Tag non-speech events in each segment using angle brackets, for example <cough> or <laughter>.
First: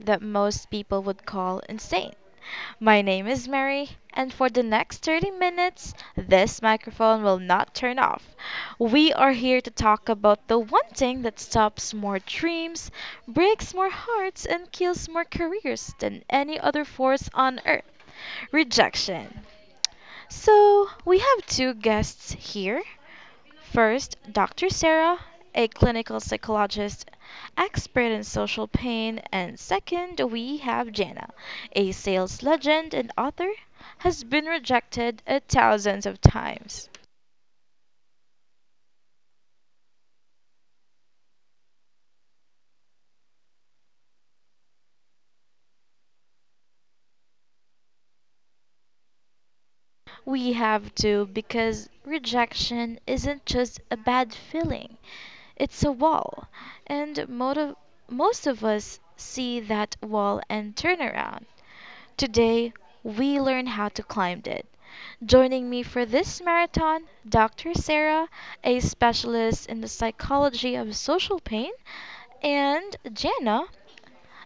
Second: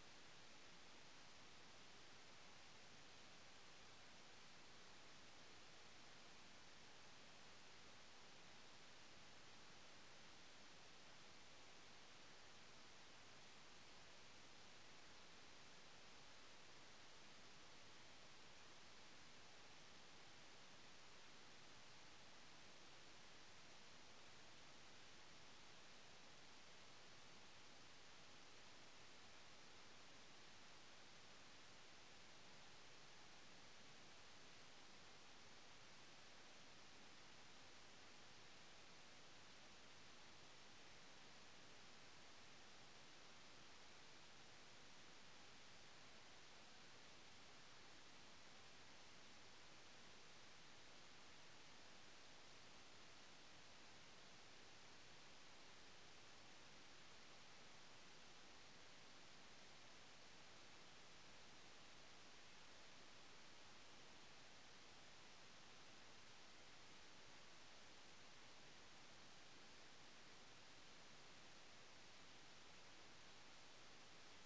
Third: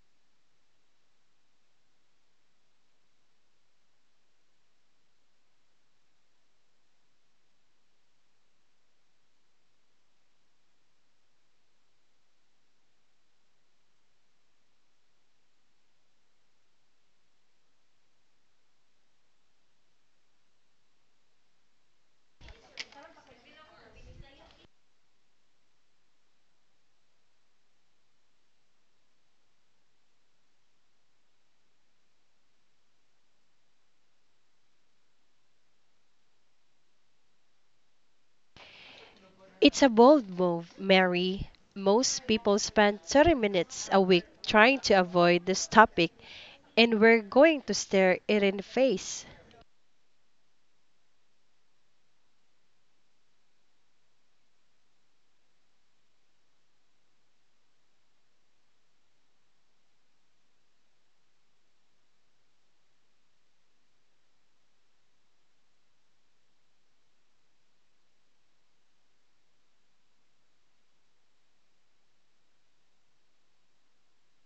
that most people would call insane. My name is Mary, and for the next 30 minutes this microphone will not turn off. We are here to talk about the one thing that stops more dreams, breaks more hearts, and kills more careers than any other force on earth: rejection. So we have two guests here. First, Dr. Sarah, a clinical psychologist, expert in social pain, and second, we have Jana, a sales legend and author, has been rejected thousands of times. It's a bold move, Mary. Most people spend 30 minutes a week trying to avoid this topic, and we're going to stare it in the face. We have to, because rejection isn't just a bad feeling, it's a wall, and most of us see that wall and turn around. Today we learn how to climb it. Joining me for this marathon, Dr. Sarah, a specialist in the psychology of social pain, and Jana,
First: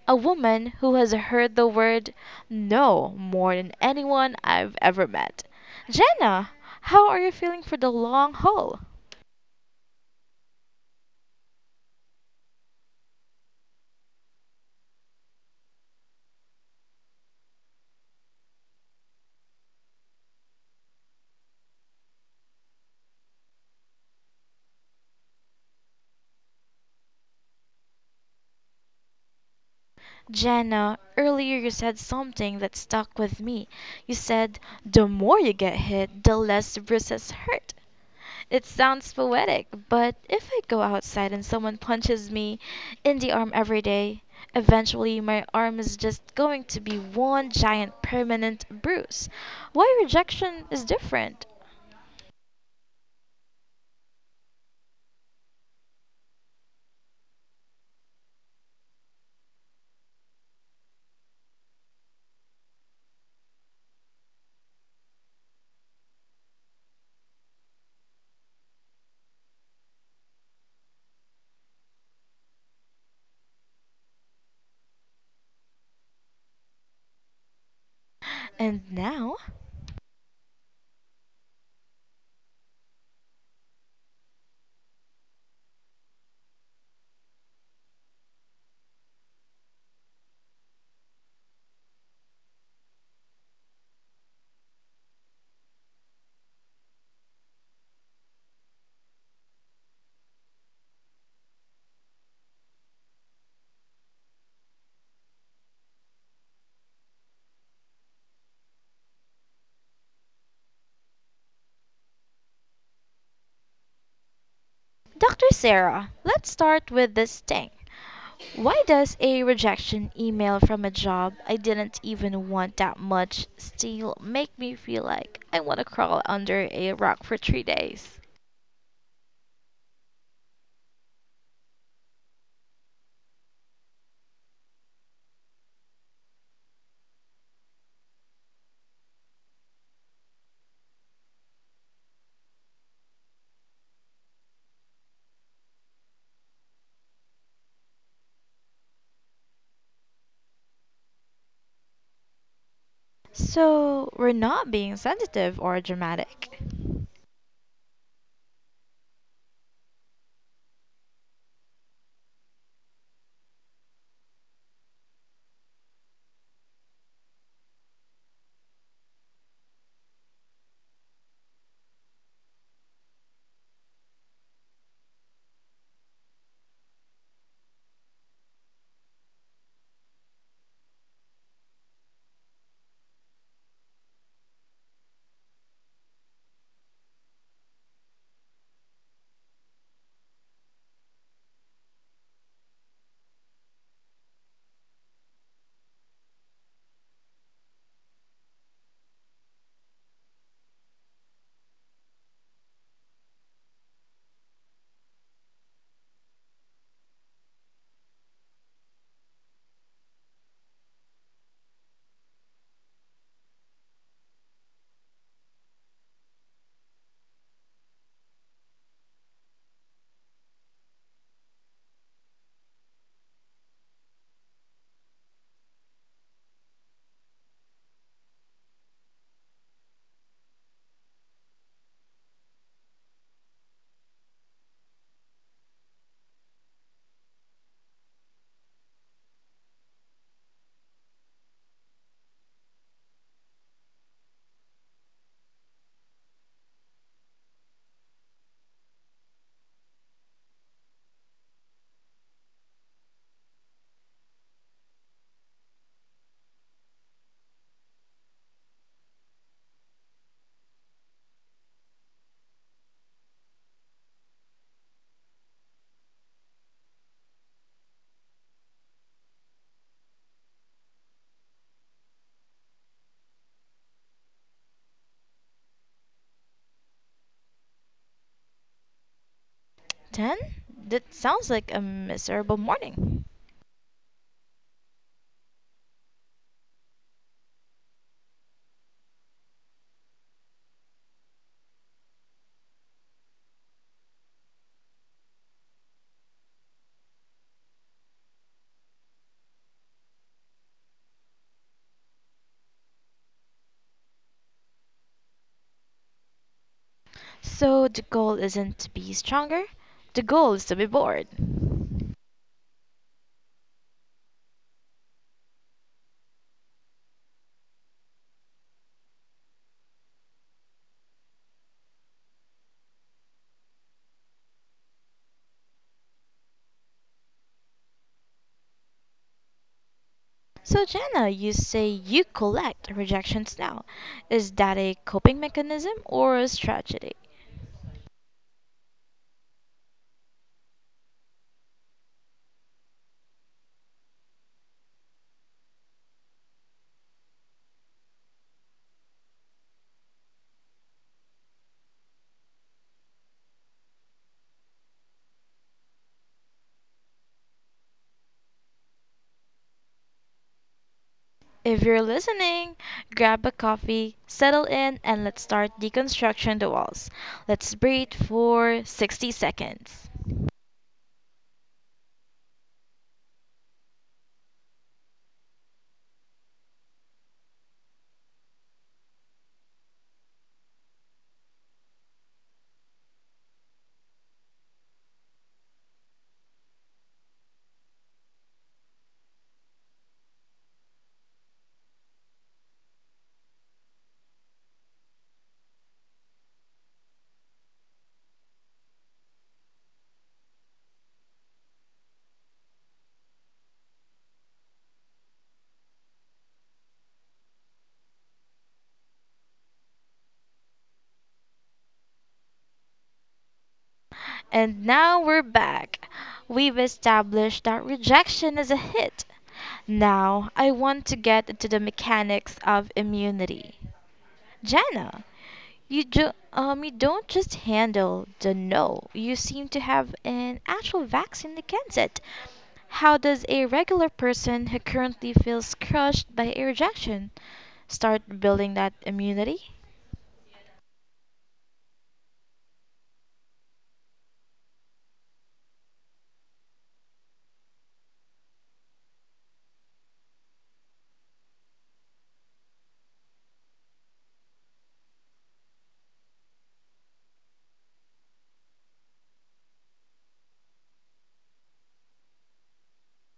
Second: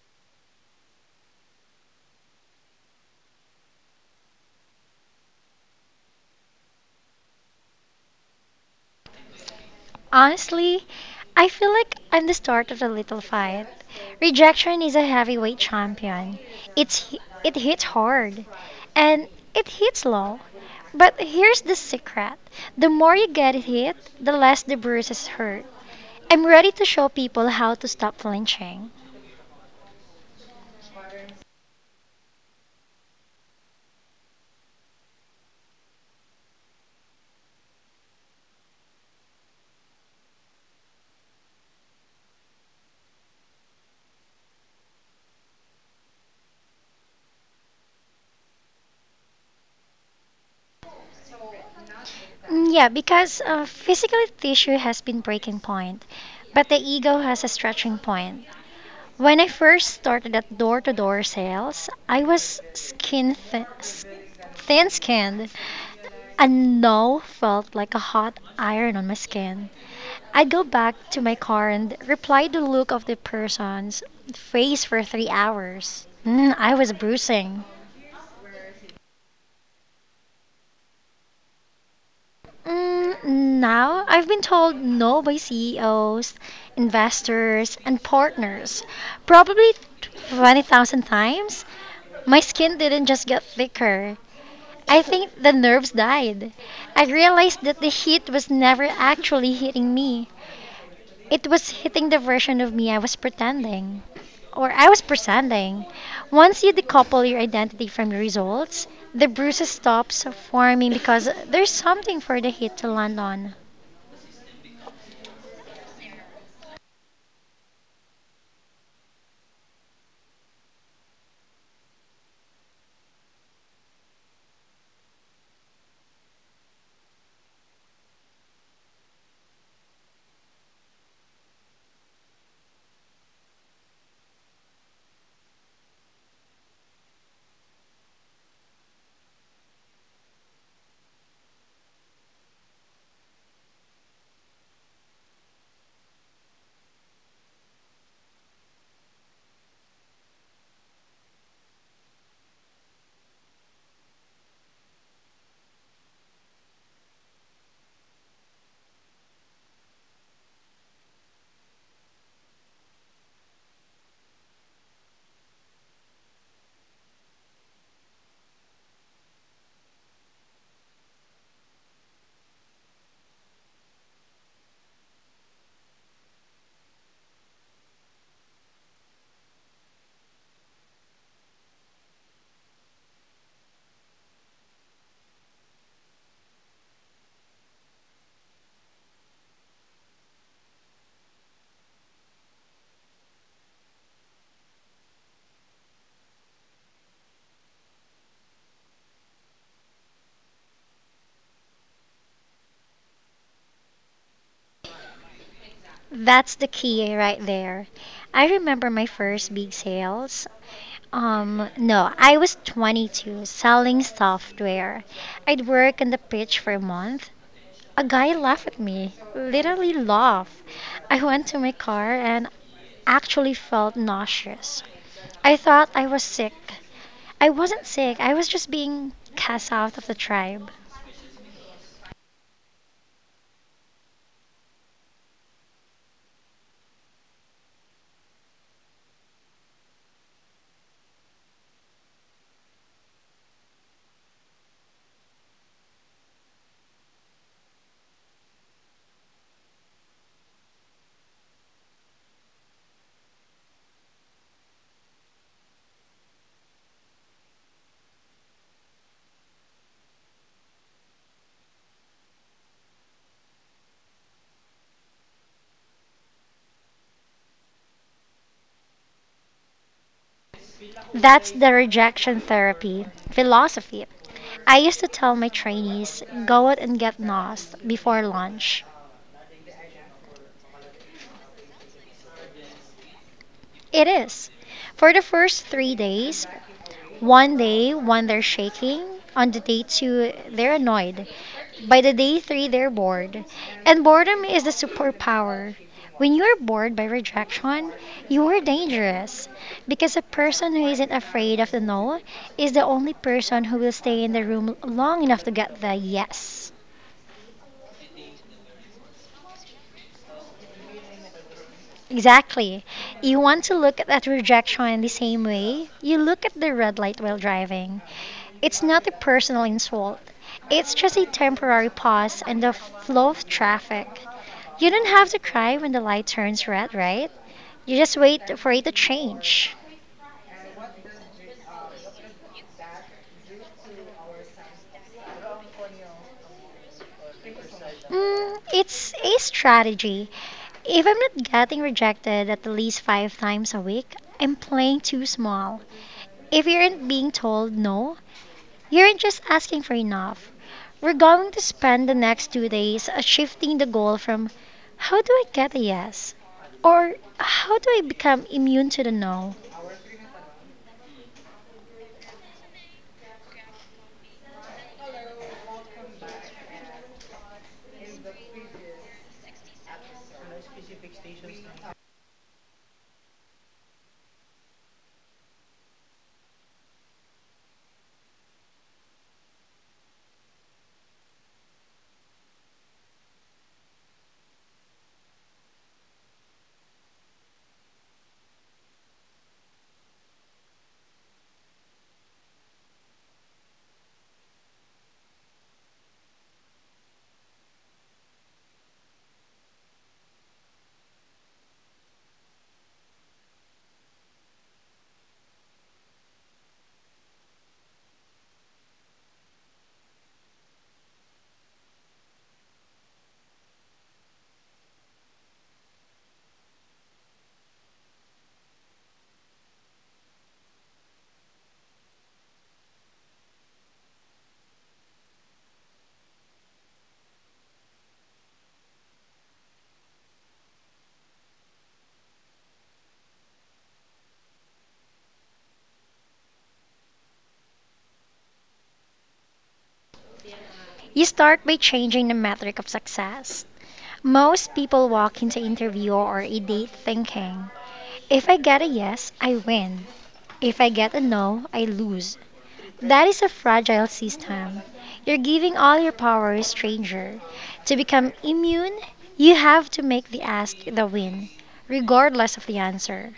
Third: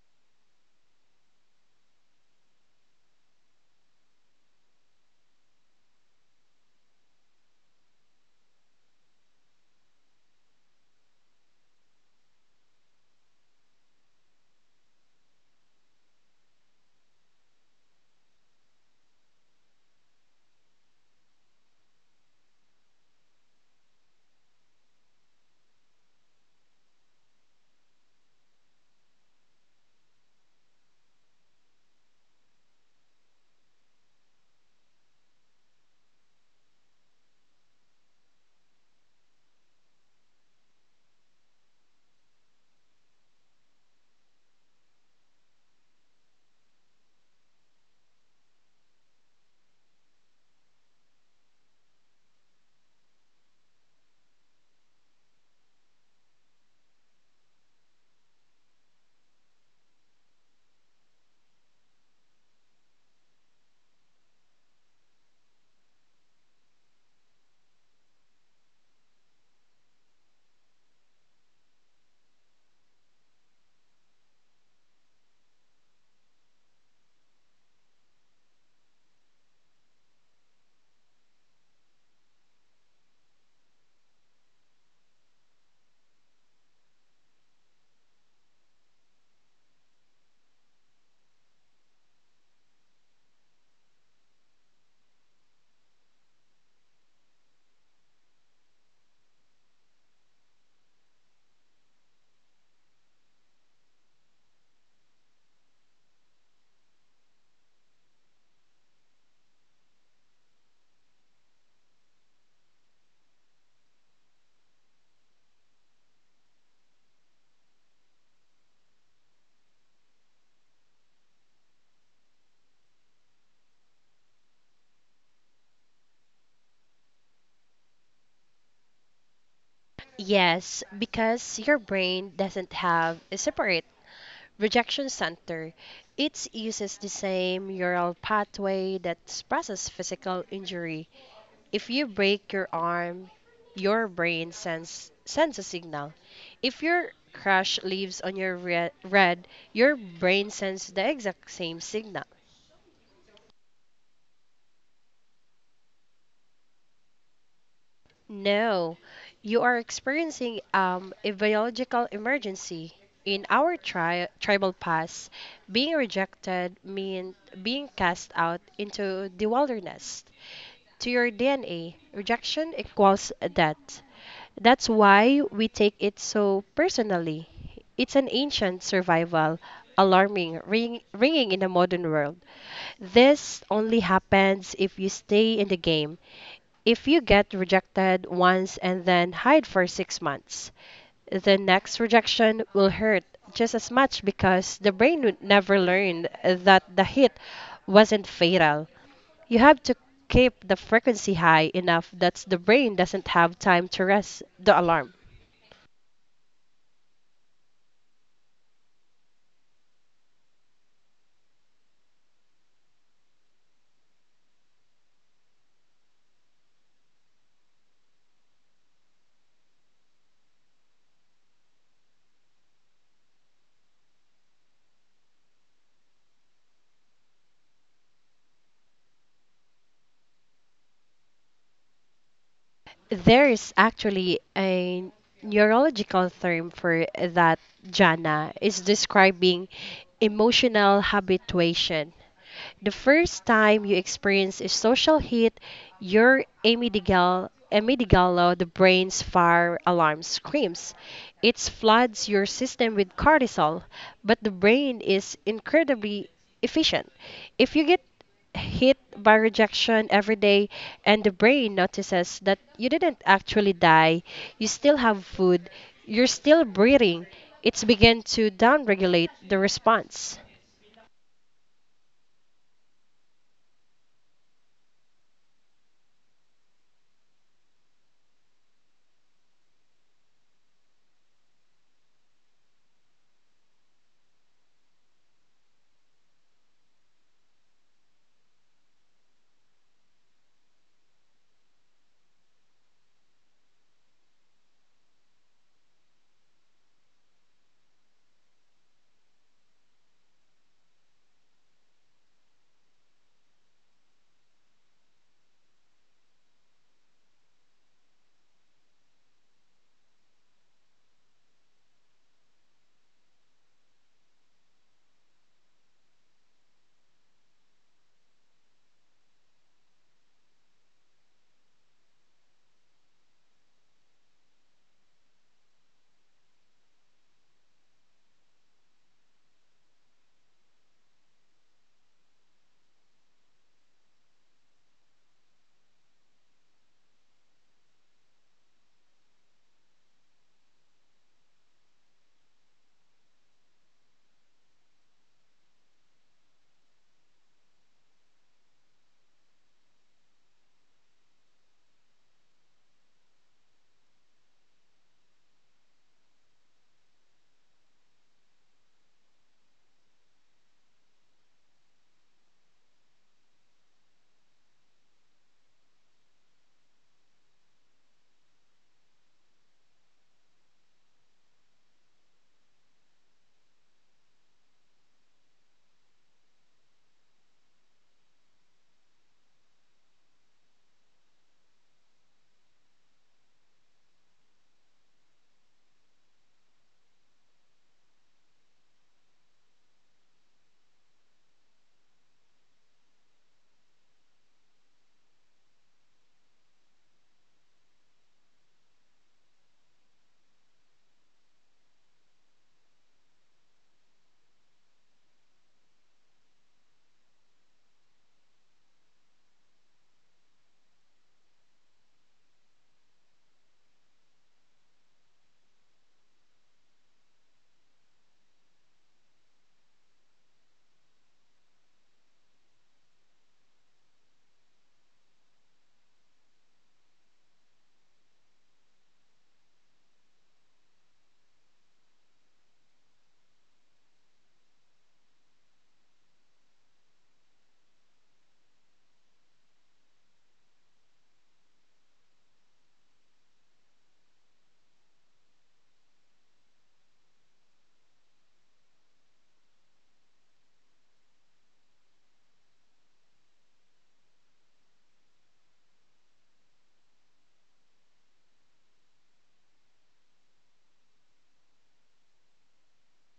a woman who has heard the word no more than anyone I've ever met. Jana, how are you feeling for the long haul? Honestly, I feel like I'm the start of a little fight. Rejection is a heavyweight champion. It's it hits hard and it hits low. But here's the secret. The more you get hit, the less the bruises hurt. I'm ready to show people how to stop flinching. Jana, earlier you said something that stuck with me. You said, the more you get hit, the less bruises hurt. It sounds poetic, but if I go outside and someone punches me in the arm every day, eventually my arm is just going to be one giant permanent bruise. Why rejection is different. Mm, yeah, because physical tissue has been breaking point, but the ego has a stretching point. When I first started at door-to-door sales, I was thin skinned. A no felt like a hot iron on my skin. I go back to my car and reply the look of the person's face for 3 hours. I was bruising. And now, Mm, Now I've been told no by CEOs, investors, and partners. Probably 20,000 times. My skin didn't just get thicker. I think the nerves died. I realized that the heat was never actually hitting me. It was hitting the version of me I was pretending, or I was pretending. Once you decouple your identity from your results, the bruises stops forming because there's something for the hit to land on. Dr. Sarah, let's start with this thing. Why does a rejection email from a job I didn't even want that much still make me feel like I want to crawl under a rock for 3 days? Yes, because your brain doesn't have a separate rejection center. It uses the same neural pathway that processes physical injury. If you break your arm, your brain sends a signal. If your crush leaves on your red, your brain sends the exact same signal. So we're not being sensitive or dramatic. No, you are experiencing a biological emergency. In our tribal past, being rejected meant being cast out into the wilderness. To your DNA, rejection equals death. That's why we take it so personally. It's an ancient survival, alarming, ringing in the modern world. This only happens if you stay in the game. If you get rejected once and then hide for 6 months, the next rejection will hurt just as much because the brain would never learned that the hit wasn't fatal. You have to keep the frequency high enough that the brain doesn't have time to rest the alarm. That's the key right there. I remember my first big sales. No, I was 22 selling software. I'd work on the pitch for a month. A guy laughed at me, literally laughed. I went to my car and actually felt nauseous. I thought I was sick. I wasn't sick, I was just being cast out of the tribe. There is actually a neurological term for that, Jana. It's describing emotional habituation. The first time you experience a social hit, your amygdala, the brain's fire alarm screams. It floods your system with cortisol, but the brain is incredibly efficient. If you get hit by rejection every day and the brain notices that you didn't actually die, you still have food, you're still breathing, it's begin to downregulate the response. That's the rejection therapy philosophy. I used to tell my trainees, go out and get lost before lunch. Then that sounds like a miserable morning. It is. For the first 3 days, one day, one they're shaking, on the day two, they're annoyed. By the day three, they're bored. And boredom is the superpower. When you're bored by rejection, you are dangerous. Because a person who isn't afraid of the no is the only person who will stay in the room long enough to get the yes. So the goal isn't to be stronger, the goal is to be bored. Exactly. You want to look at that rejection the same way you look at the red light while driving. It's not a personal insult, it's just a temporary pause in the flow of traffic. You don't have to cry when the light turns red, right? You just wait for it to change. So Jenna, you say you collect rejections now. Is that a coping mechanism or a strategy? It's a strategy. If I'm not getting rejected at least five times a week, I'm playing too small. If you aren't being told no, you aren't just asking for enough. We're going to spend the next 2 days shifting the goal from how do I get a yes or how do I become immune to the no? If you're listening, grab a coffee, settle in, and let's start deconstruction the walls. Let's breathe for 60 seconds. And now we're back. We've established that rejection is a hit. Now I want to get into the mechanics of immunity. Jana, you do, you don't just handle the no. You seem to have an actual vaccine against it. How does a regular person who currently feels crushed by a rejection start building that immunity? You start by changing the metric of success. Most people walk into interview or a date thinking, if I get a yes, I win. If I get a no, I lose. That is a fragile system. You're giving all your power to a stranger. To become immune, you have to make the ask the win, regardless of the answer.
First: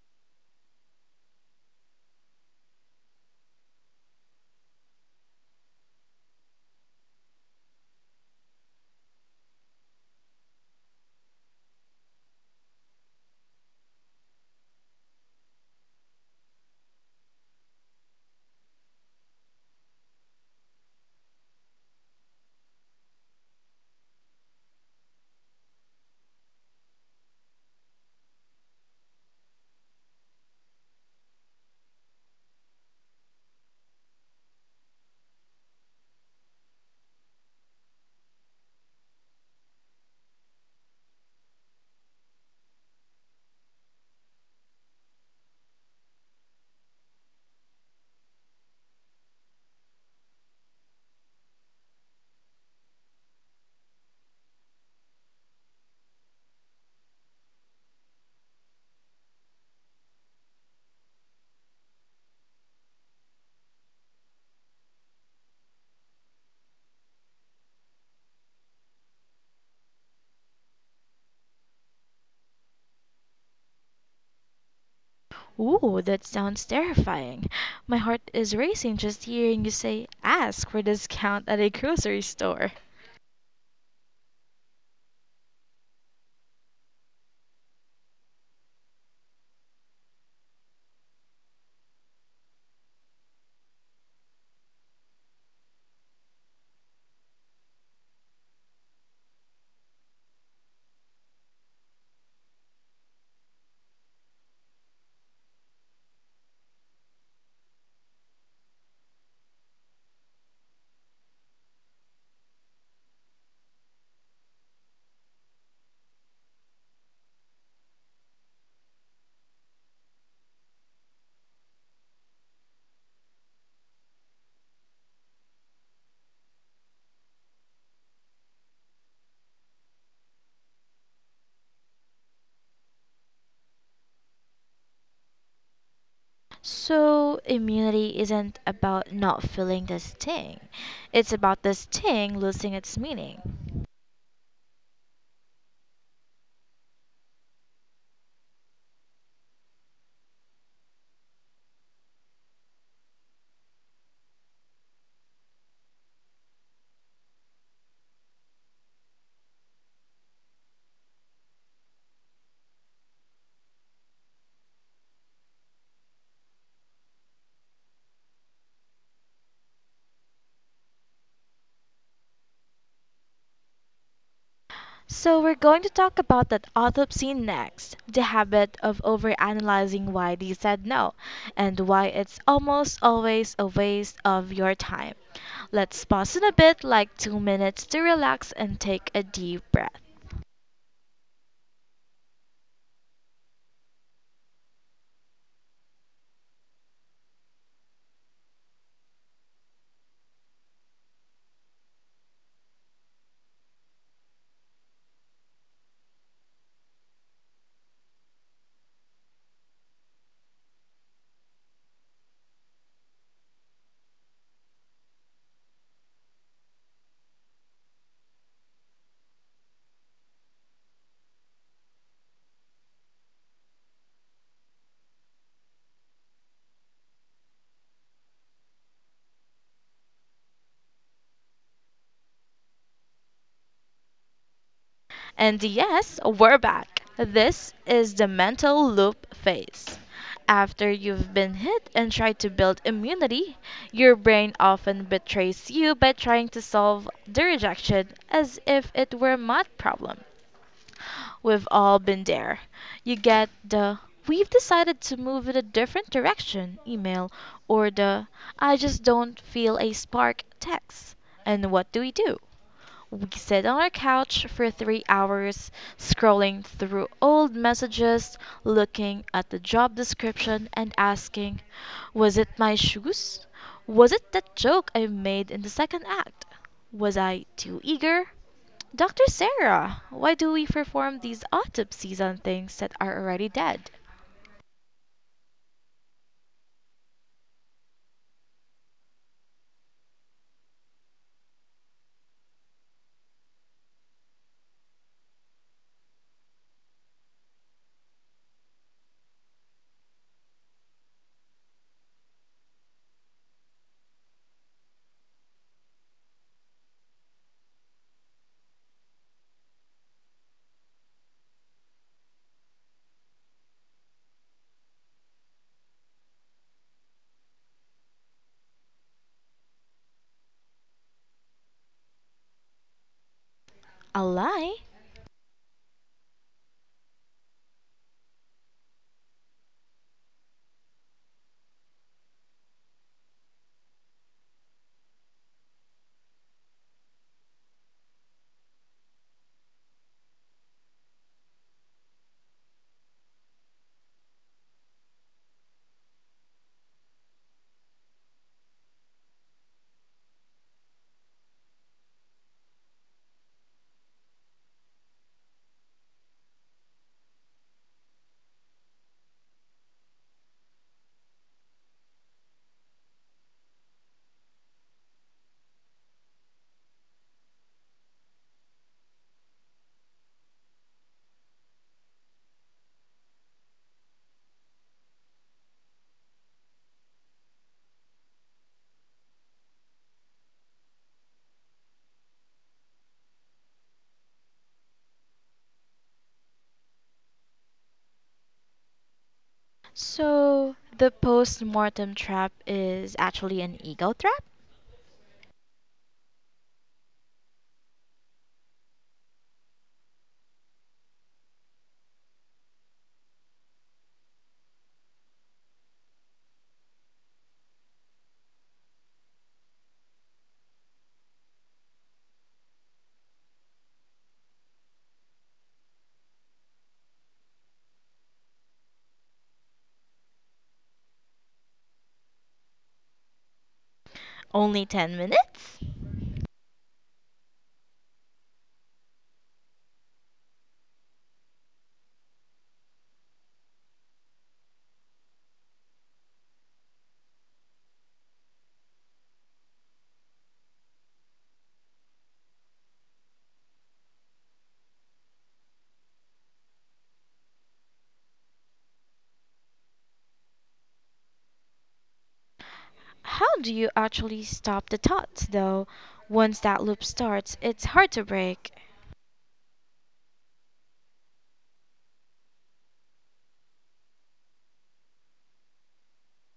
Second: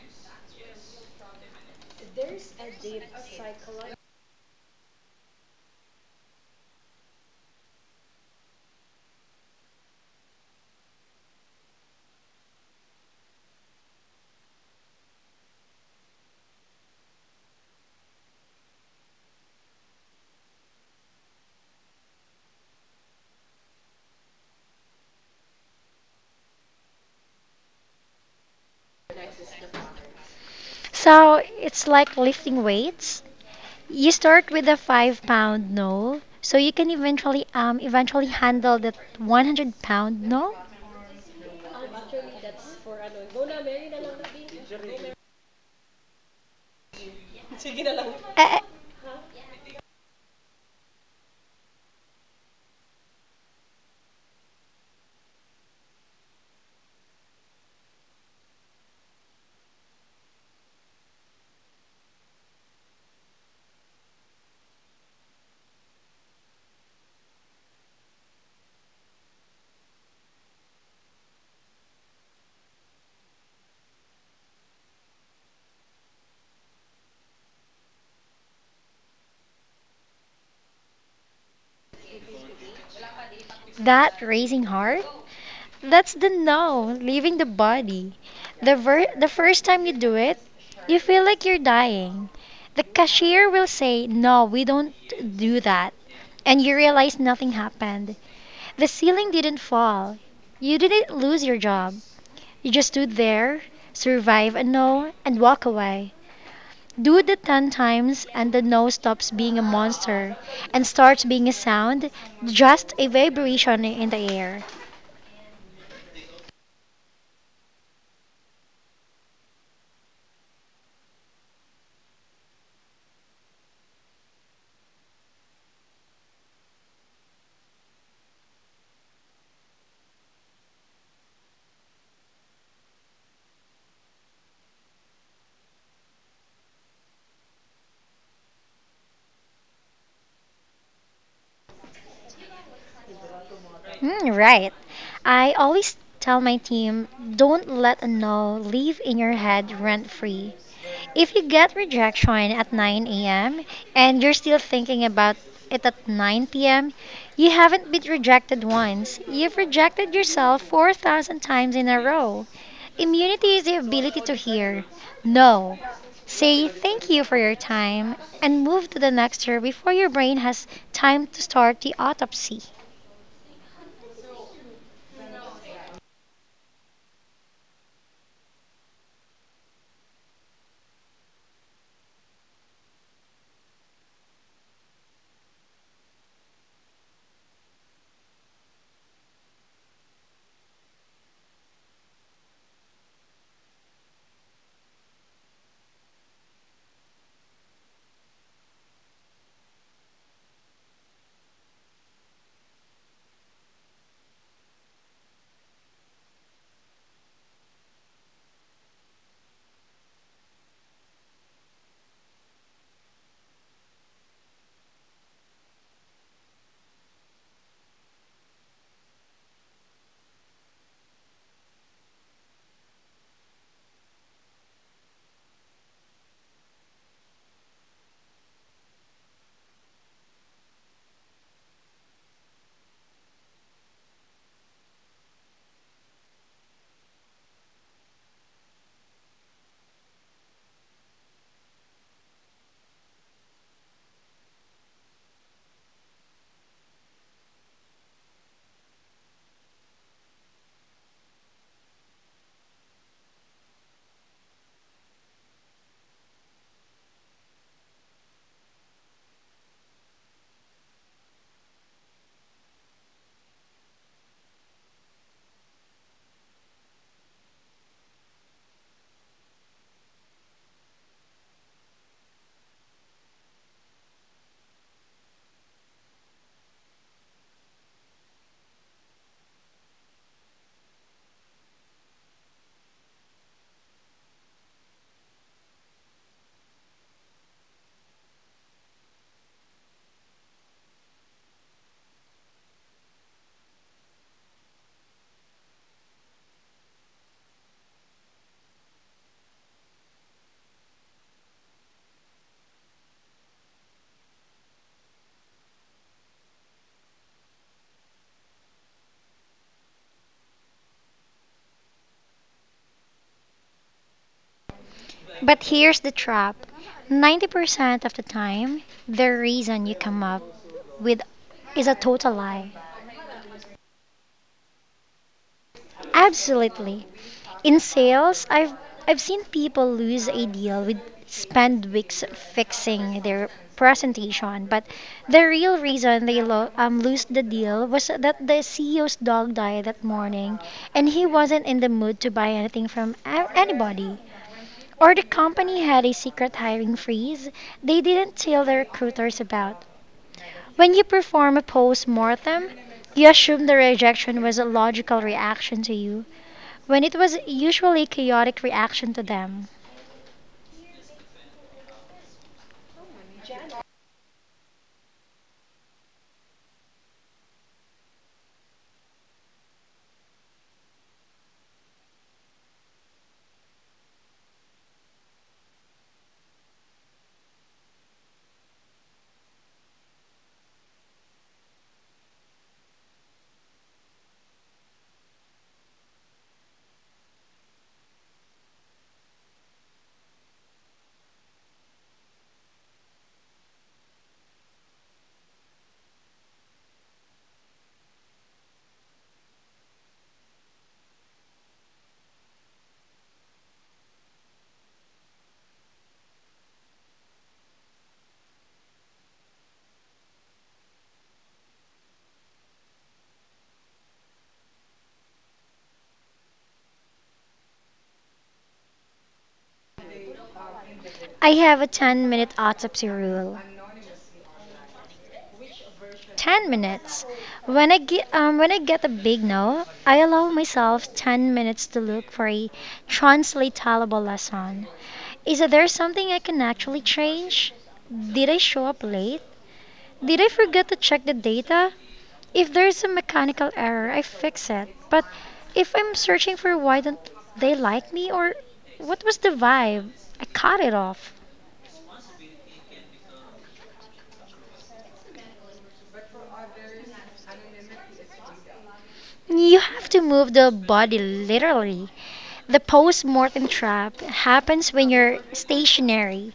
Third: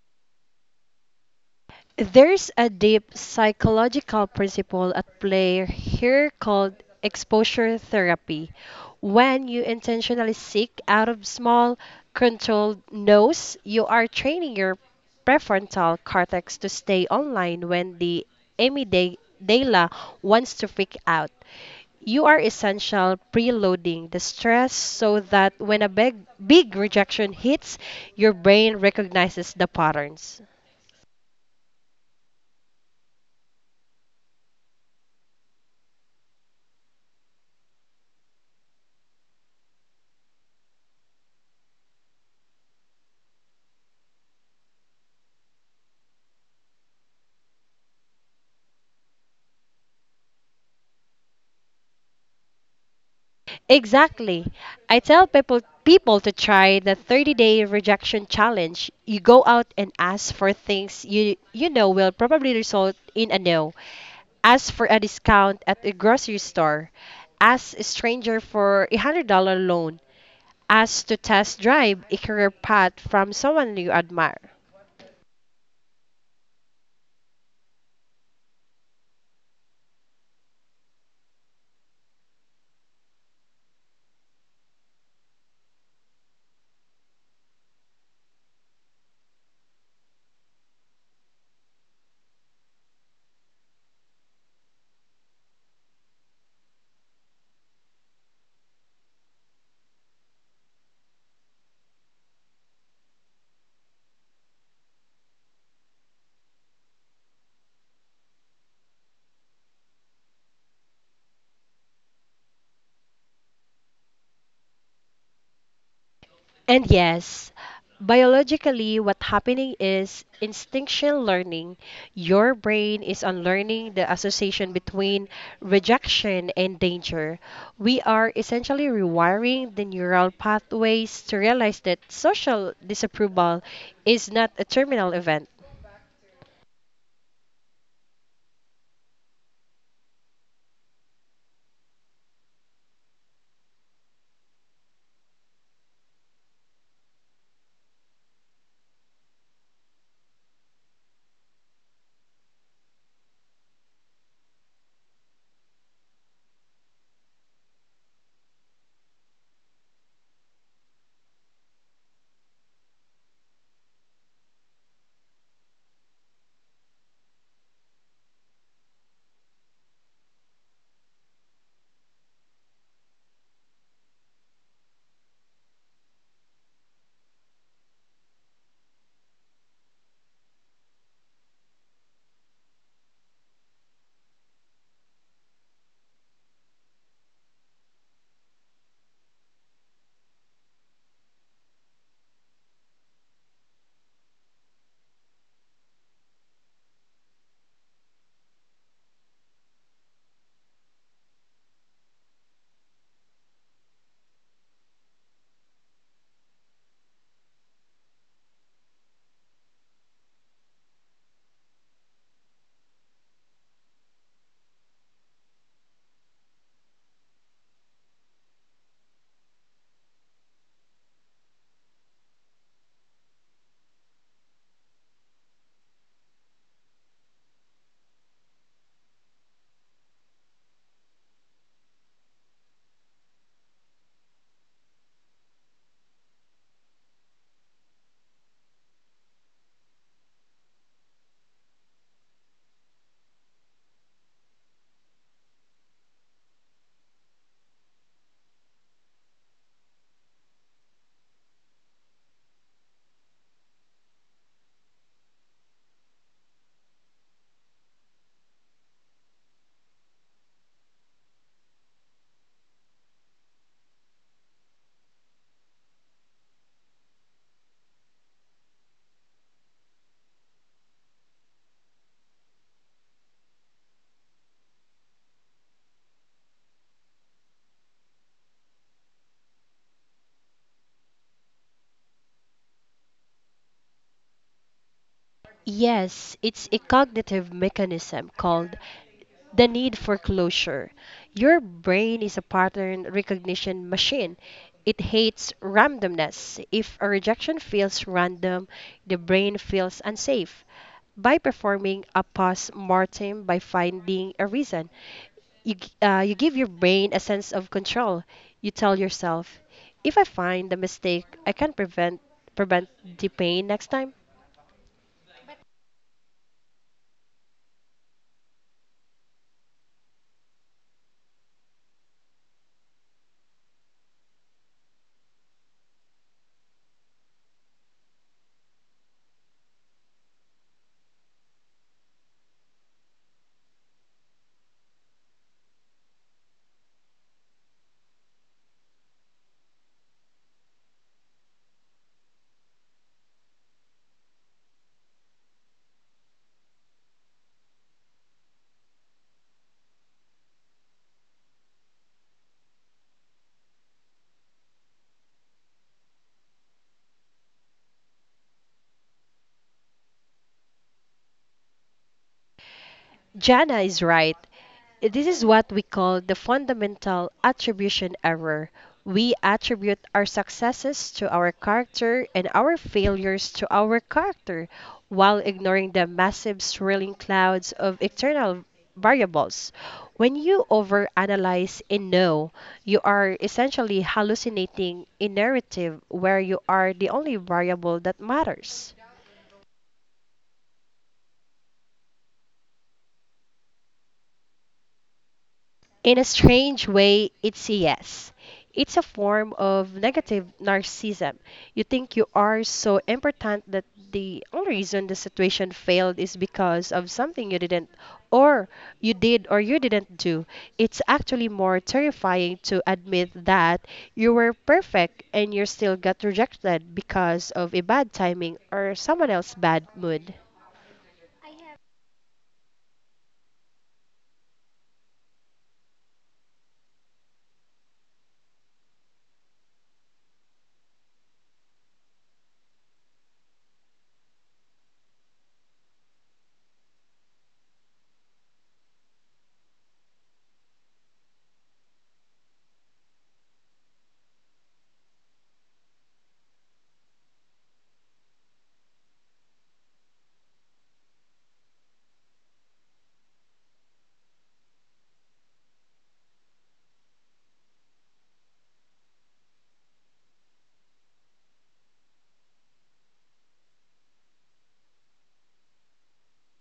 There's a deep psychological principle at play here called exposure therapy. When you intentionally seek out of small, controlled no's, you are training your prefrontal cortex to stay online when the amygdala wants to freak out. You are essentially preloading the stress so that when a big rejection hits, your brain recognizes the patterns. So it's like lifting weights. You start with a 5 pound no, so you can eventually handle that 100 pound no. Eh, eh, Exactly. I tell people to try the 30-day rejection challenge. You go out and ask for things you know will probably result in a no. Ask for a discount at a grocery store. Ask a stranger for a $100 loan. Ask to test drive a career path from someone you admire. Ooh, that sounds terrifying! My heart is racing just hearing you say, "Ask for discount at a grocery store." that raising heart That's the now, leaving the body. The first time you do it, you feel like you're dying. The cashier will say, "No, we don't do that." And you realize nothing happened. The ceiling didn't fall. You didn't lose your job. You just stood there, survive a no, and walk away. Do the 10 times, and the no stops being a monster and starts being a sound, just a vibration in the air. And yes, biologically, what's happening is instinctual learning. Your brain is unlearning the association between rejection and danger. We are essentially rewiring the neural pathways to realize that social disapproval is not a terminal event. So immunity isn't about not feeling the sting. It's about the sting losing its meaning. Mm, right. I always tell my team, don't let a no live in your head rent free. If you get rejection at 9 a.m. and you're still thinking about it at 9 p.m., you haven't been rejected once. You've rejected yourself 4,000 times in a row. Immunity is the ability to hear no, say thank you for your time, and move to the next year before your brain has time to start the autopsy. So we're going to talk about that autopsy next, the habit of overanalyzing why they said no, and why it's almost always a waste of your time. Let's pause in a bit, like 2 minutes, to relax and take a deep breath. And yes, we're back. This is the mental loop phase. After you've been hit and tried to build immunity, your brain often betrays you by trying to solve the rejection as if it were a math problem. We've all been there. You get the "we've decided to move in a different direction" email, or the "I just don't feel a spark" text. And what do? We sit on our couch for 3 hours, scrolling through old messages, looking at the job description, and asking, was it my shoes? Was it that joke I made in the second act? Was I too eager? Dr. Sarah, why do we perform these autopsies on things that are already dead? Yes, it's a cognitive mechanism called the need for closure. Your brain is a pattern recognition machine. It hates randomness. If a rejection feels random, the brain feels unsafe. By performing a post mortem, by finding a reason, you give your brain a sense of control. You tell yourself, if I find the mistake, I can prevent the pain next time. But here's the trap: 90% of the time, the reason you come up with is a total lie. A lie? Absolutely. In sales, I've seen people lose a deal with spend weeks fixing their presentation, but the real reason they lose the deal was that the CEO's dog died that morning, and he wasn't in the mood to buy anything from anybody. Or the company had a secret hiring freeze they didn't tell the recruiters about. When you perform a post mortem, you assume the rejection was a logical reaction to you, when it was usually a chaotic reaction to them. Jana is right. This is what we call the fundamental attribution error. We attribute our successes to our character and our failures to our character while ignoring the massive swirling clouds of external variables. When you overanalyze a no, you are essentially hallucinating a narrative where you are the only variable that matters. So the post mortem trap is actually an ego trap? In a strange way, it's a yes. It's a form of negative narcissism. You think you are so important that the only reason the situation failed is because of something you didn't, or you did, or you didn't do. It's actually more terrifying to admit that you were perfect and you still got rejected because of a bad timing or someone else's bad mood. I have a 10-minute autopsy rule. Only 10 minutes? 10 minutes. When I get a big no, I allow myself 10 minutes to look for a translatable lesson. Is there something I can actually change? Did I show up late? Did I forget to check the data? If there's a mechanical error, I fix it. But if I'm searching for why don't they like me or what was the vibe, I cut it off. How do you actually stop the thought, though? Once that loop starts, it's hard to break. You have to move the body literally. The post mortem trap happens when you're stationary.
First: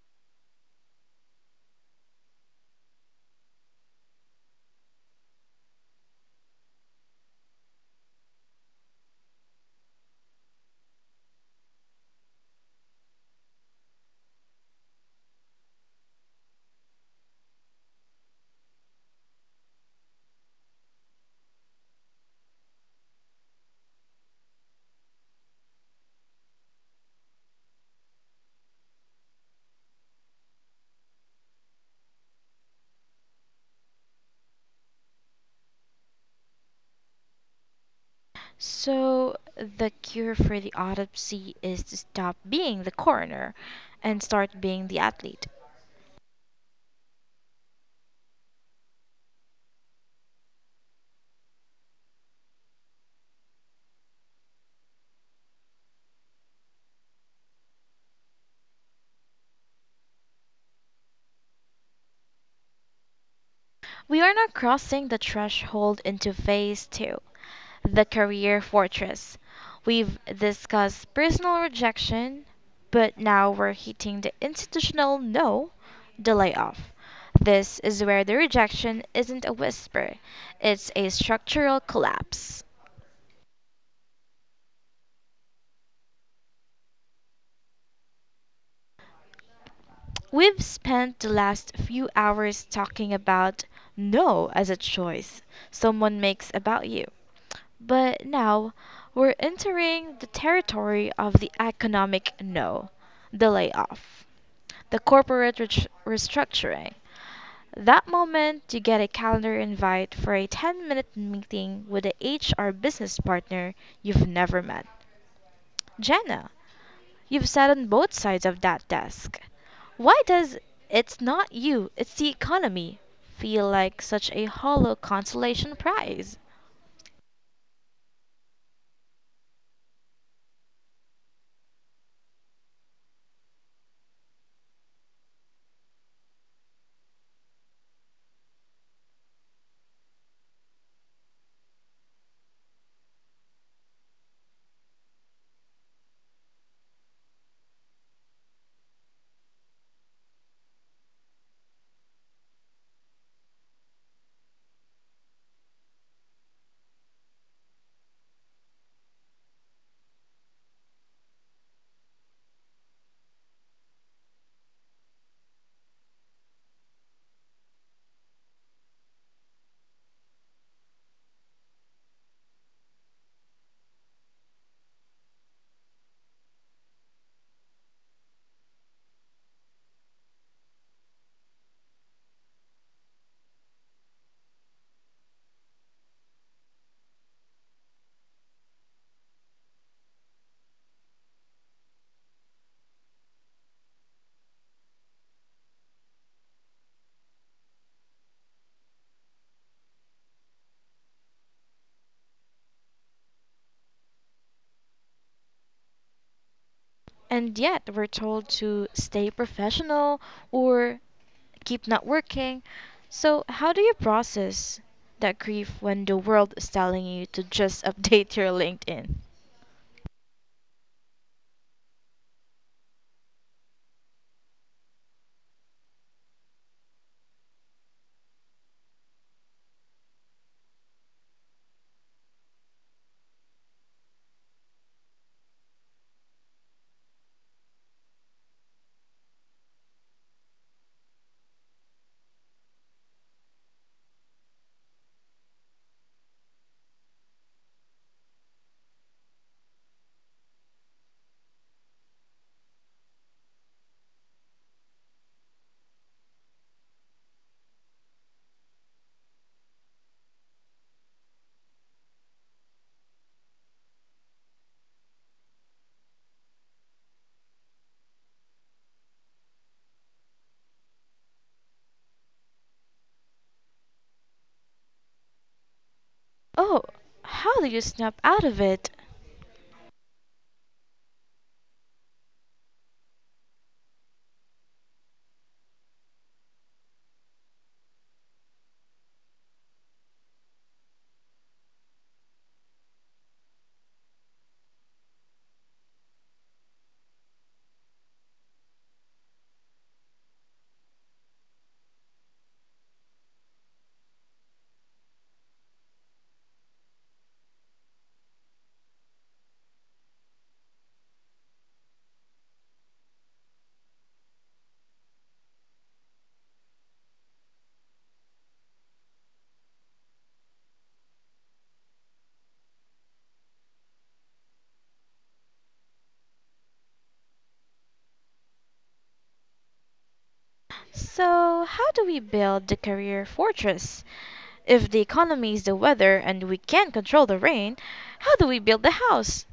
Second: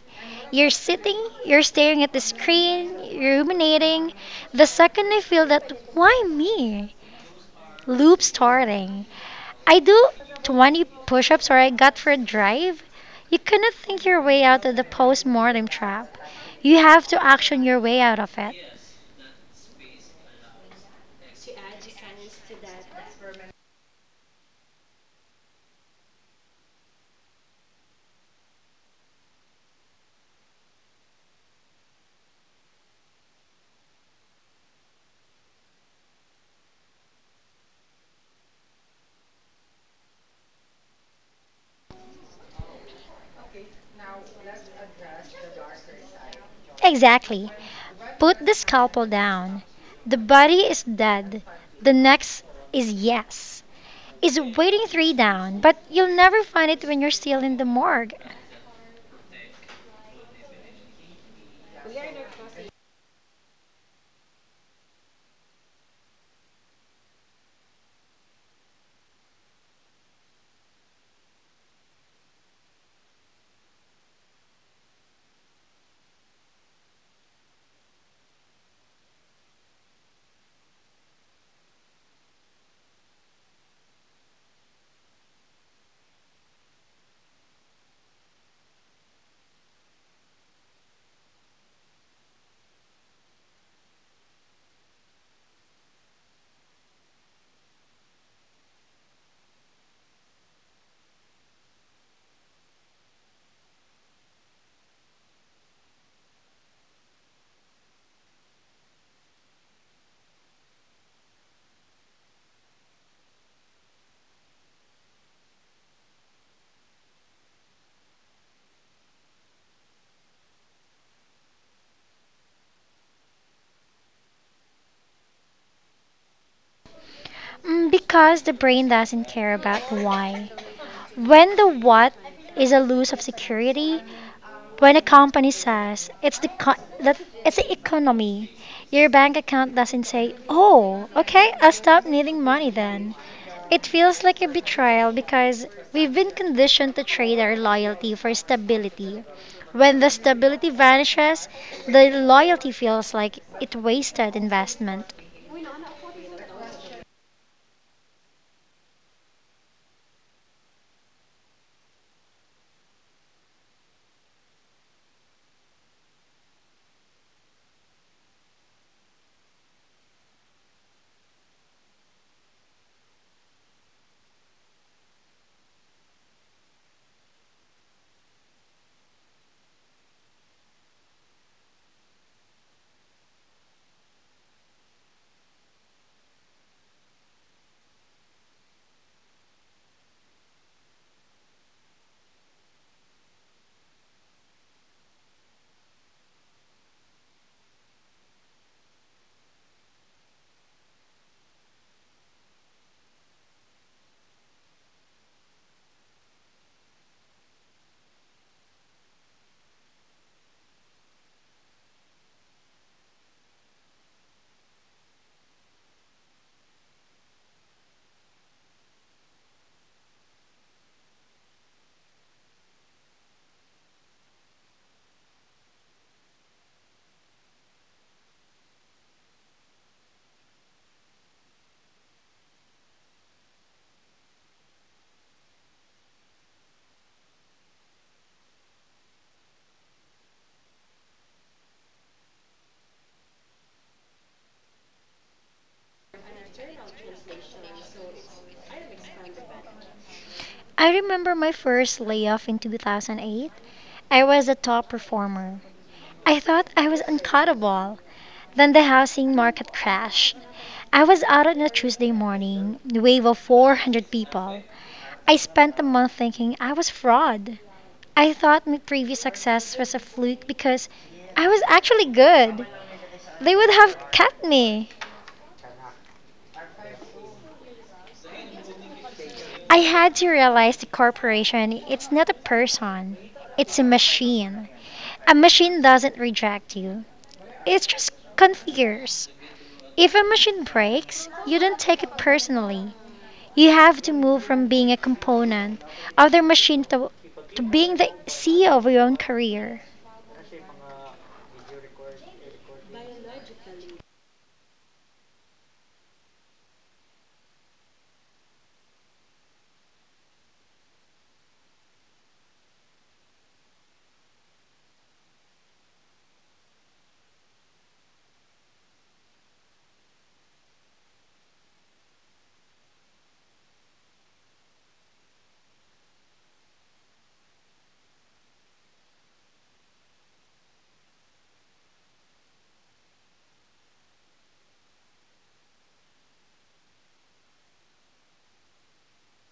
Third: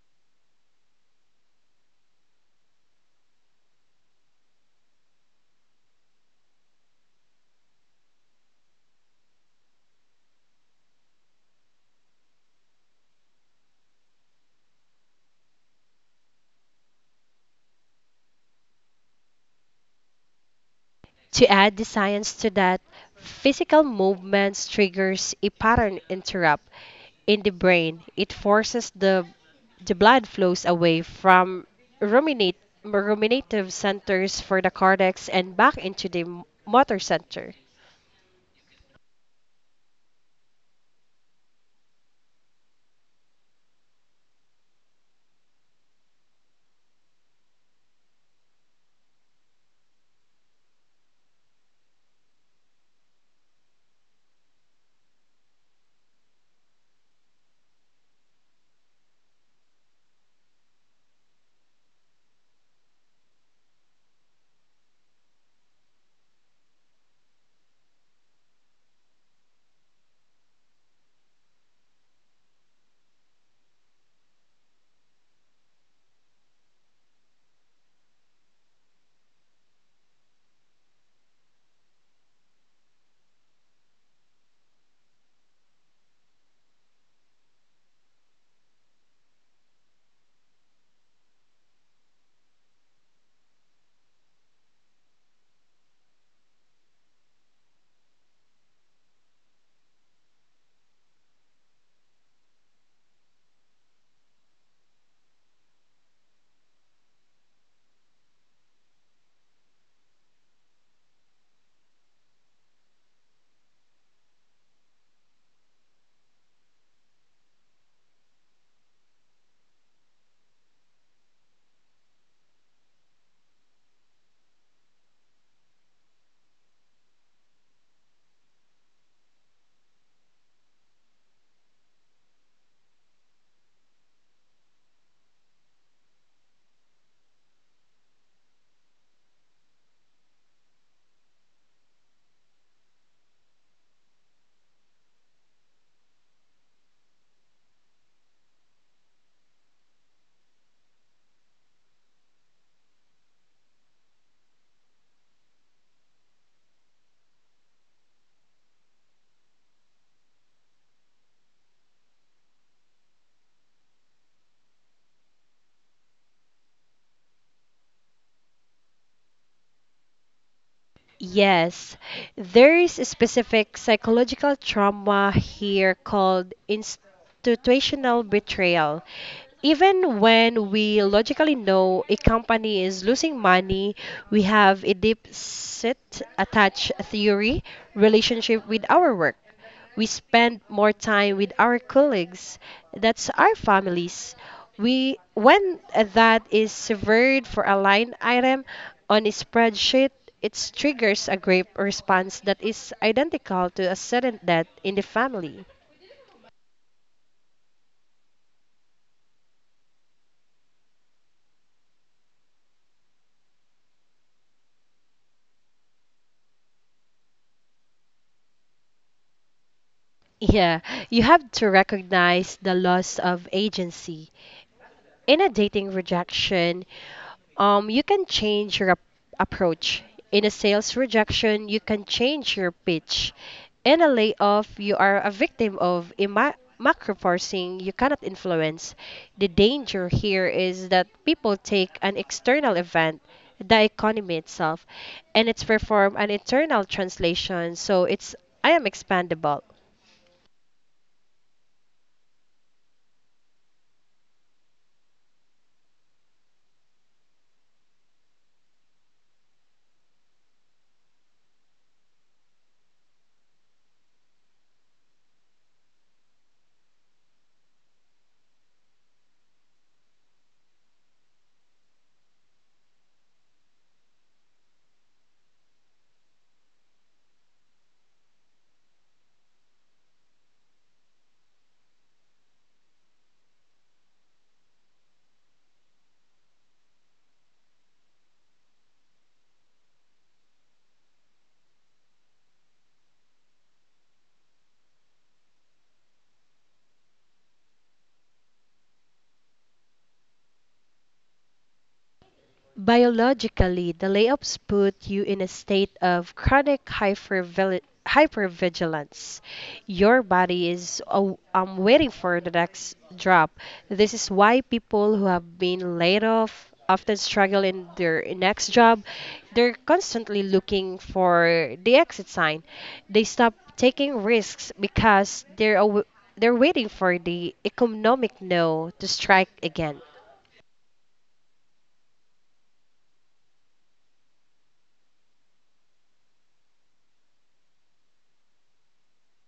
You're sitting, you're staring at the screen, you're ruminating. The second I feel that, why me? Loop starting. I do 20 push ups or I got for a drive. You cannot think your way out of the post mortem trap. You have to action your way out of it. To add the science to that, physical movements triggers a pattern interrupt in the brain. It forces the blood flows away from ruminate, ruminative centers for the cortex and back into the motor center. So the cure for the autopsy is to stop being the coroner and start being the athlete. Exactly. Put the scalpel down. The body is dead. The next is yes. Is waiting three down, but you'll never find it when you're still in the morgue. We are now crossing the threshold into phase two, the career fortress. We've discussed personal rejection, but now we're hitting the institutional no, the layoff. This is where the rejection isn't a whisper, it's a structural collapse. We've spent the last few hours talking about no as a choice someone makes about you. But now we're entering the territory of the economic no, the layoff, the corporate restructuring. That moment you get a calendar invite for a 10-minute meeting with a HR business partner you've never met. Jenna, you've sat on both sides of that desk. Why does "it's not you, it's the economy" feel like such a hollow consolation prize? Because the brain doesn't care about the why. When the what is a loss of security, when a company says it's the economy, your bank account doesn't say, "Oh, okay, I'll stop needing money then." It feels like a betrayal because we've been conditioned to trade our loyalty for stability. When the stability vanishes, the loyalty feels like it wasted investment. Yes, there is a specific psychological trauma here called institutional betrayal. Even when we logically know a company is losing money, we have a deep set attached theory relationship with our work. We spend more time with our colleagues, that's our families. We when that is severed for a line item on a spreadsheet, it triggers a grape response that is identical to a sudden death in the family. And yet we're told to stay professional, or keep not working. So how do you process that grief when the world is telling you to just <laughs> update your LinkedIn? Yeah, you have to recognize the loss of agency. In a dating rejection, you can change your approach. In a sales rejection, you can change your pitch. In a layoff, you are a victim of macro forcing you cannot influence. The danger here is that people take an external event, the economy itself, and it's perform an internal translation, so it's I am expandable. I remember my first layoff in 2008. I was a top performer. I thought I was uncuttable. Then the housing market crashed. I was out on a Tuesday morning, the wave of 400 people. I spent a month thinking I was fraud. I thought my previous success was a fluke because I was actually good. They would have kept me. Oh, how do you snap out of it? I had to realize the corporation, it's not a person, it's a machine. A machine doesn't reject you. It's just confused. If a machine breaks, you don't take it personally. You have to move from being a component of their machine to being the CEO of your own career. Biologically, the layoffs put you in a state of chronic hypervigilance. Your body is, oh, I'm waiting for the next drop. This is why people who have been laid off often struggle in their next job. They're constantly looking for the exit sign. They stop taking risks because they're waiting for the economic no to strike again. So how do we build the career fortress? If the economy is the weather and we can't control the rain, how do we build the house?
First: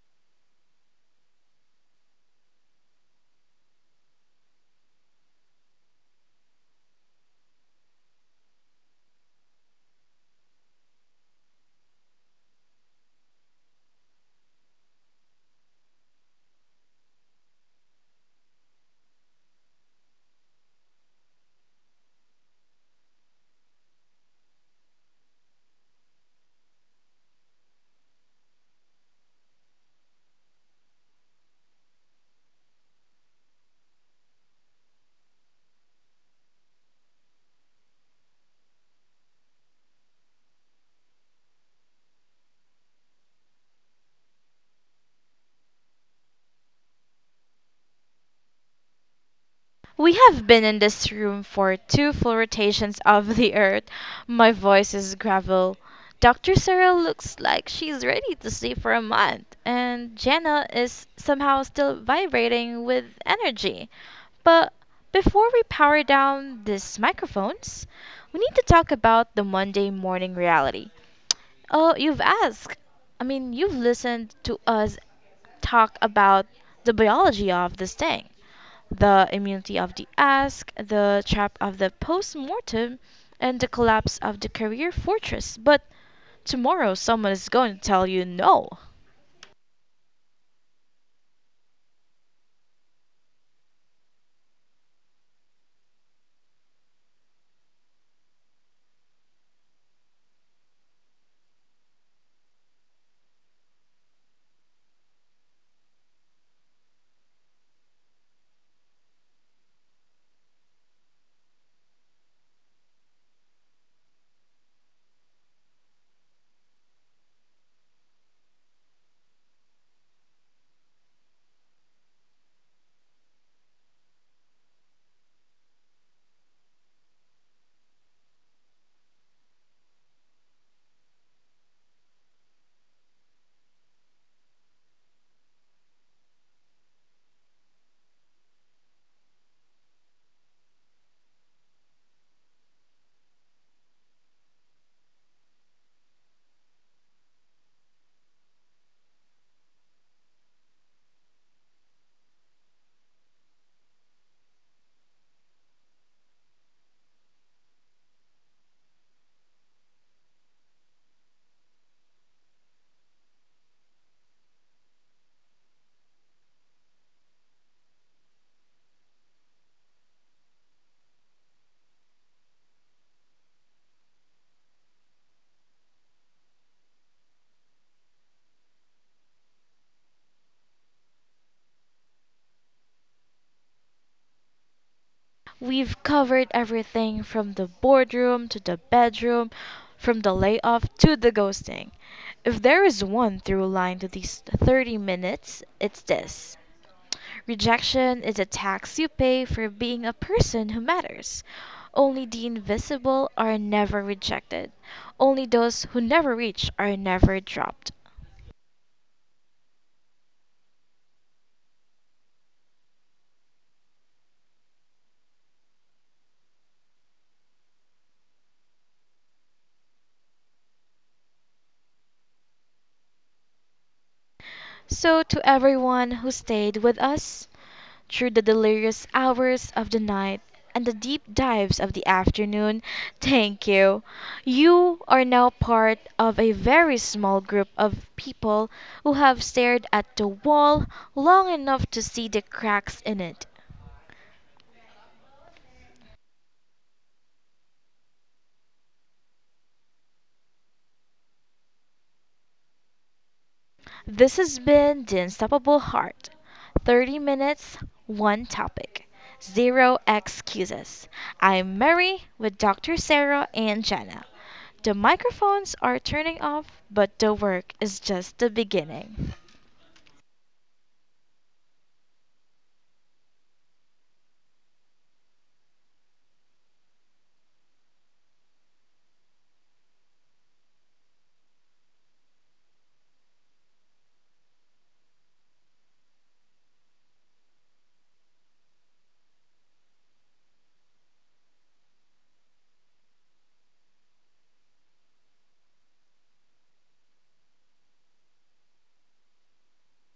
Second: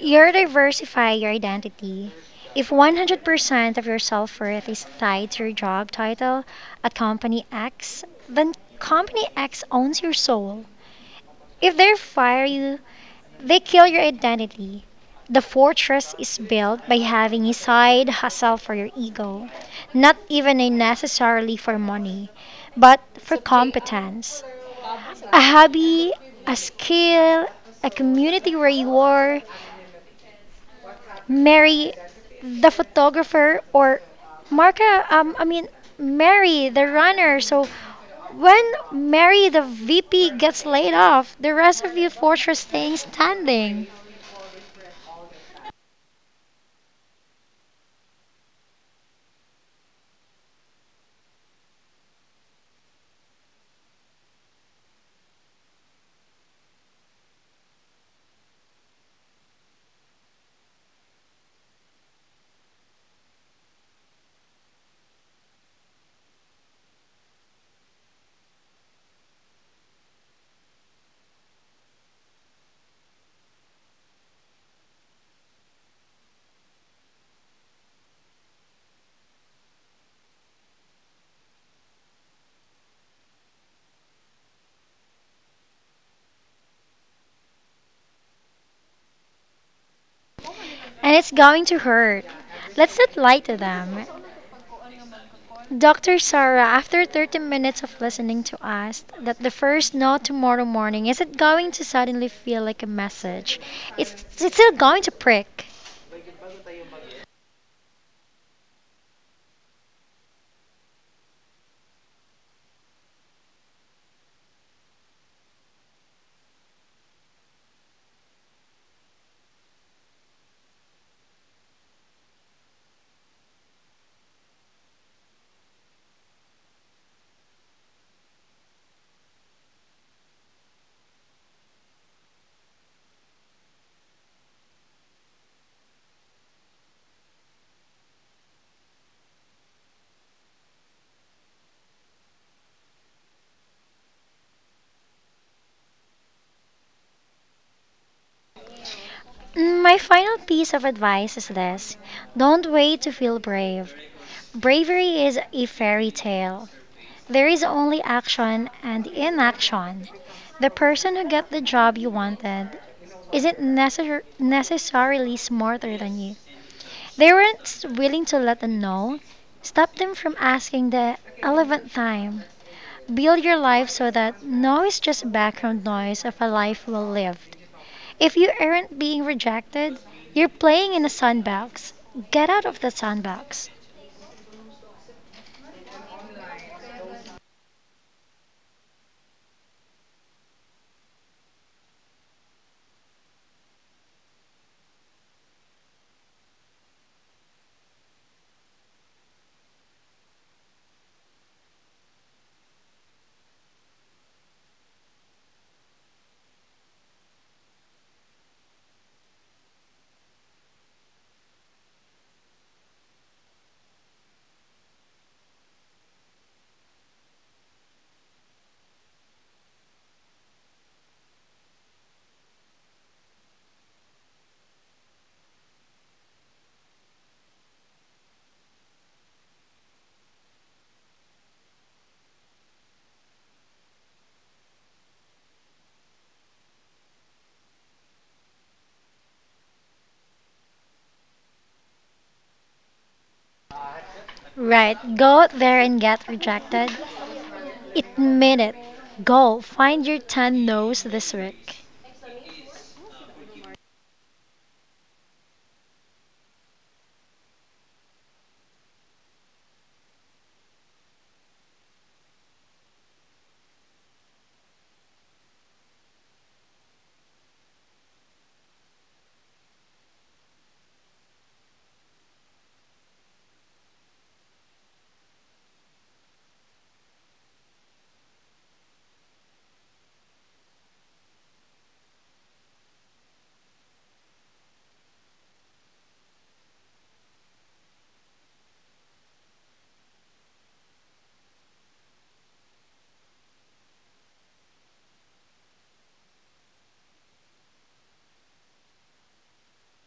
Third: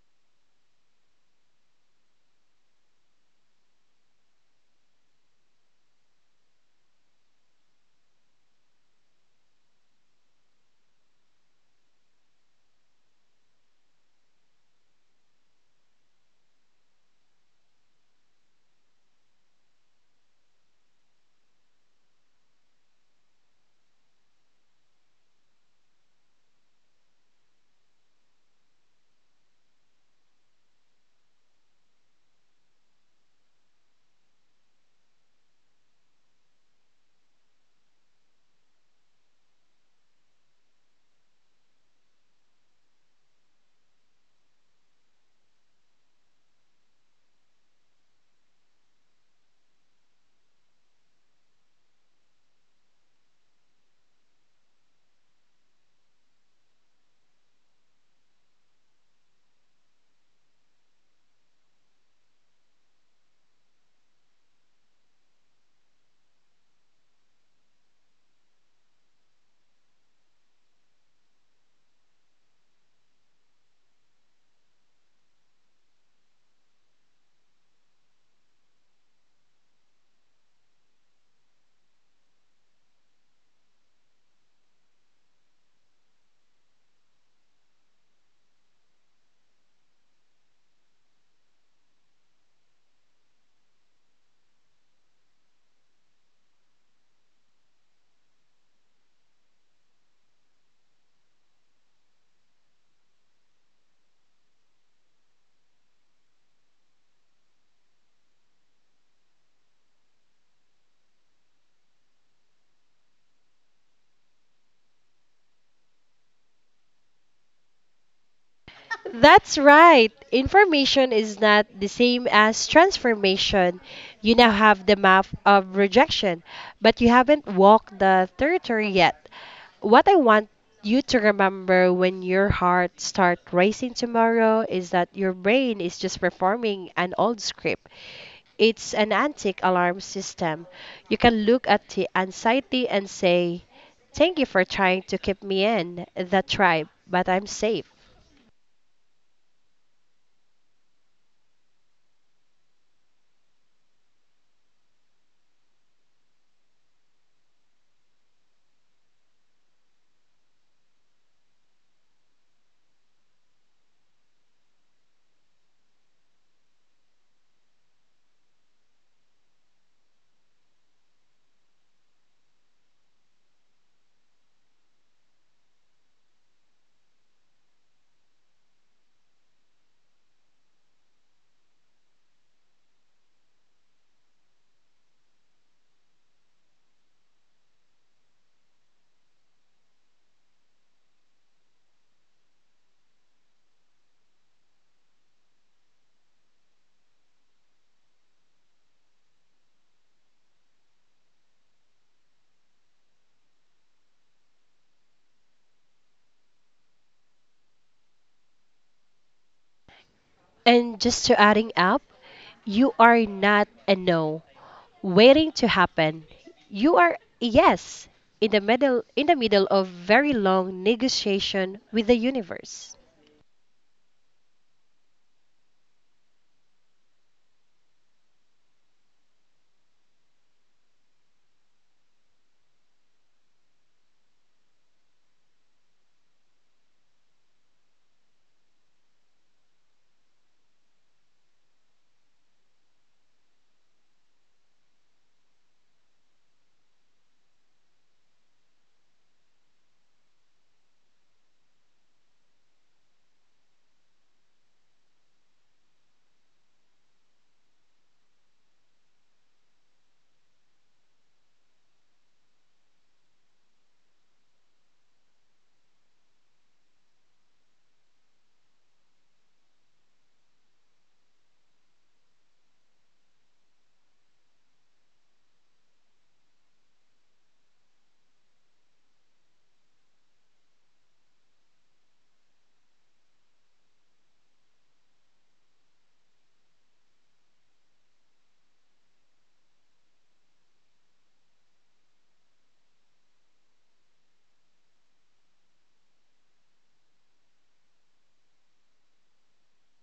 You're diversify your identity. If 100% of your self worth is tied to your job title at Company X, then Company X owns your soul. If they fire you, they kill your identity. The fortress is built by having a side hustle for your ego, not even a necessarily for money, but for competence. A hobby, a skill, a community where you are, marry the photographer or Marka, I mean, marry the runner. So when Mary the VP gets laid off, the rest of you force are staying standing. We have been in this room for two full rotations of the earth. My voice is gravel. Dr. Cyril looks like she's ready to sleep for a month, and Jenna is somehow still vibrating with energy. But before we power down these microphones, we need to talk about the Monday morning reality. Oh, you've asked. I mean, you've listened to us talk about the biology of this thing, the immunity of the ask, the trap of the post mortem, and the collapse of the career fortress. But tomorrow someone is going to tell you no. And it's going to hurt. Let's not lie to them. Dr. Sarah, after 30 minutes of listening to us, that the first no tomorrow morning isn't going to suddenly feel like a message. It's, it's still going to prick. That's right. Information is not the same as transformation. You now have the map of rejection, but you haven't walked the territory yet. What I want you to remember when your heart starts racing tomorrow is that your brain is just performing an old script. It's an antique alarm system. You can look at the anxiety and say, thank you for trying to keep me in the tribe, but I'm safe. My final piece of advice is this: don't wait to feel brave. Bravery is a fairy tale. There is only action and inaction. The person who got the job you wanted isn't necessarily smarter than you. They weren't willing to let them know. Stop them from asking the eleventh time. Build your life so that no is just background noise of a life well lived. If you aren't being rejected, you're playing in a sandbox. Get out of the sandbox. We've covered everything from the boardroom to the bedroom, from the layoff to the ghosting. If there is one through line to these 30 minutes, it's this. Rejection is a tax you pay for being a person who matters. Only the invisible are never rejected. Only those who never reach are never dropped. And just to adding up, you are not a no waiting to happen. You are a yes in the middle of very long negotiation with the universe. So to everyone who stayed with us through the delirious hours of the night and the deep dives of the afternoon, thank you. You are now part of a very small group of people who have stared at the wall long enough to see the cracks in it. Right, go out there and get rejected. Admit it. Go find your 10 no's this week. This has been The Unstoppable Heart. 30 minutes, one topic, zero excuses. I'm Mary with Dr. Sarah and Jenna. The microphones are turning off, but the work is just the beginning.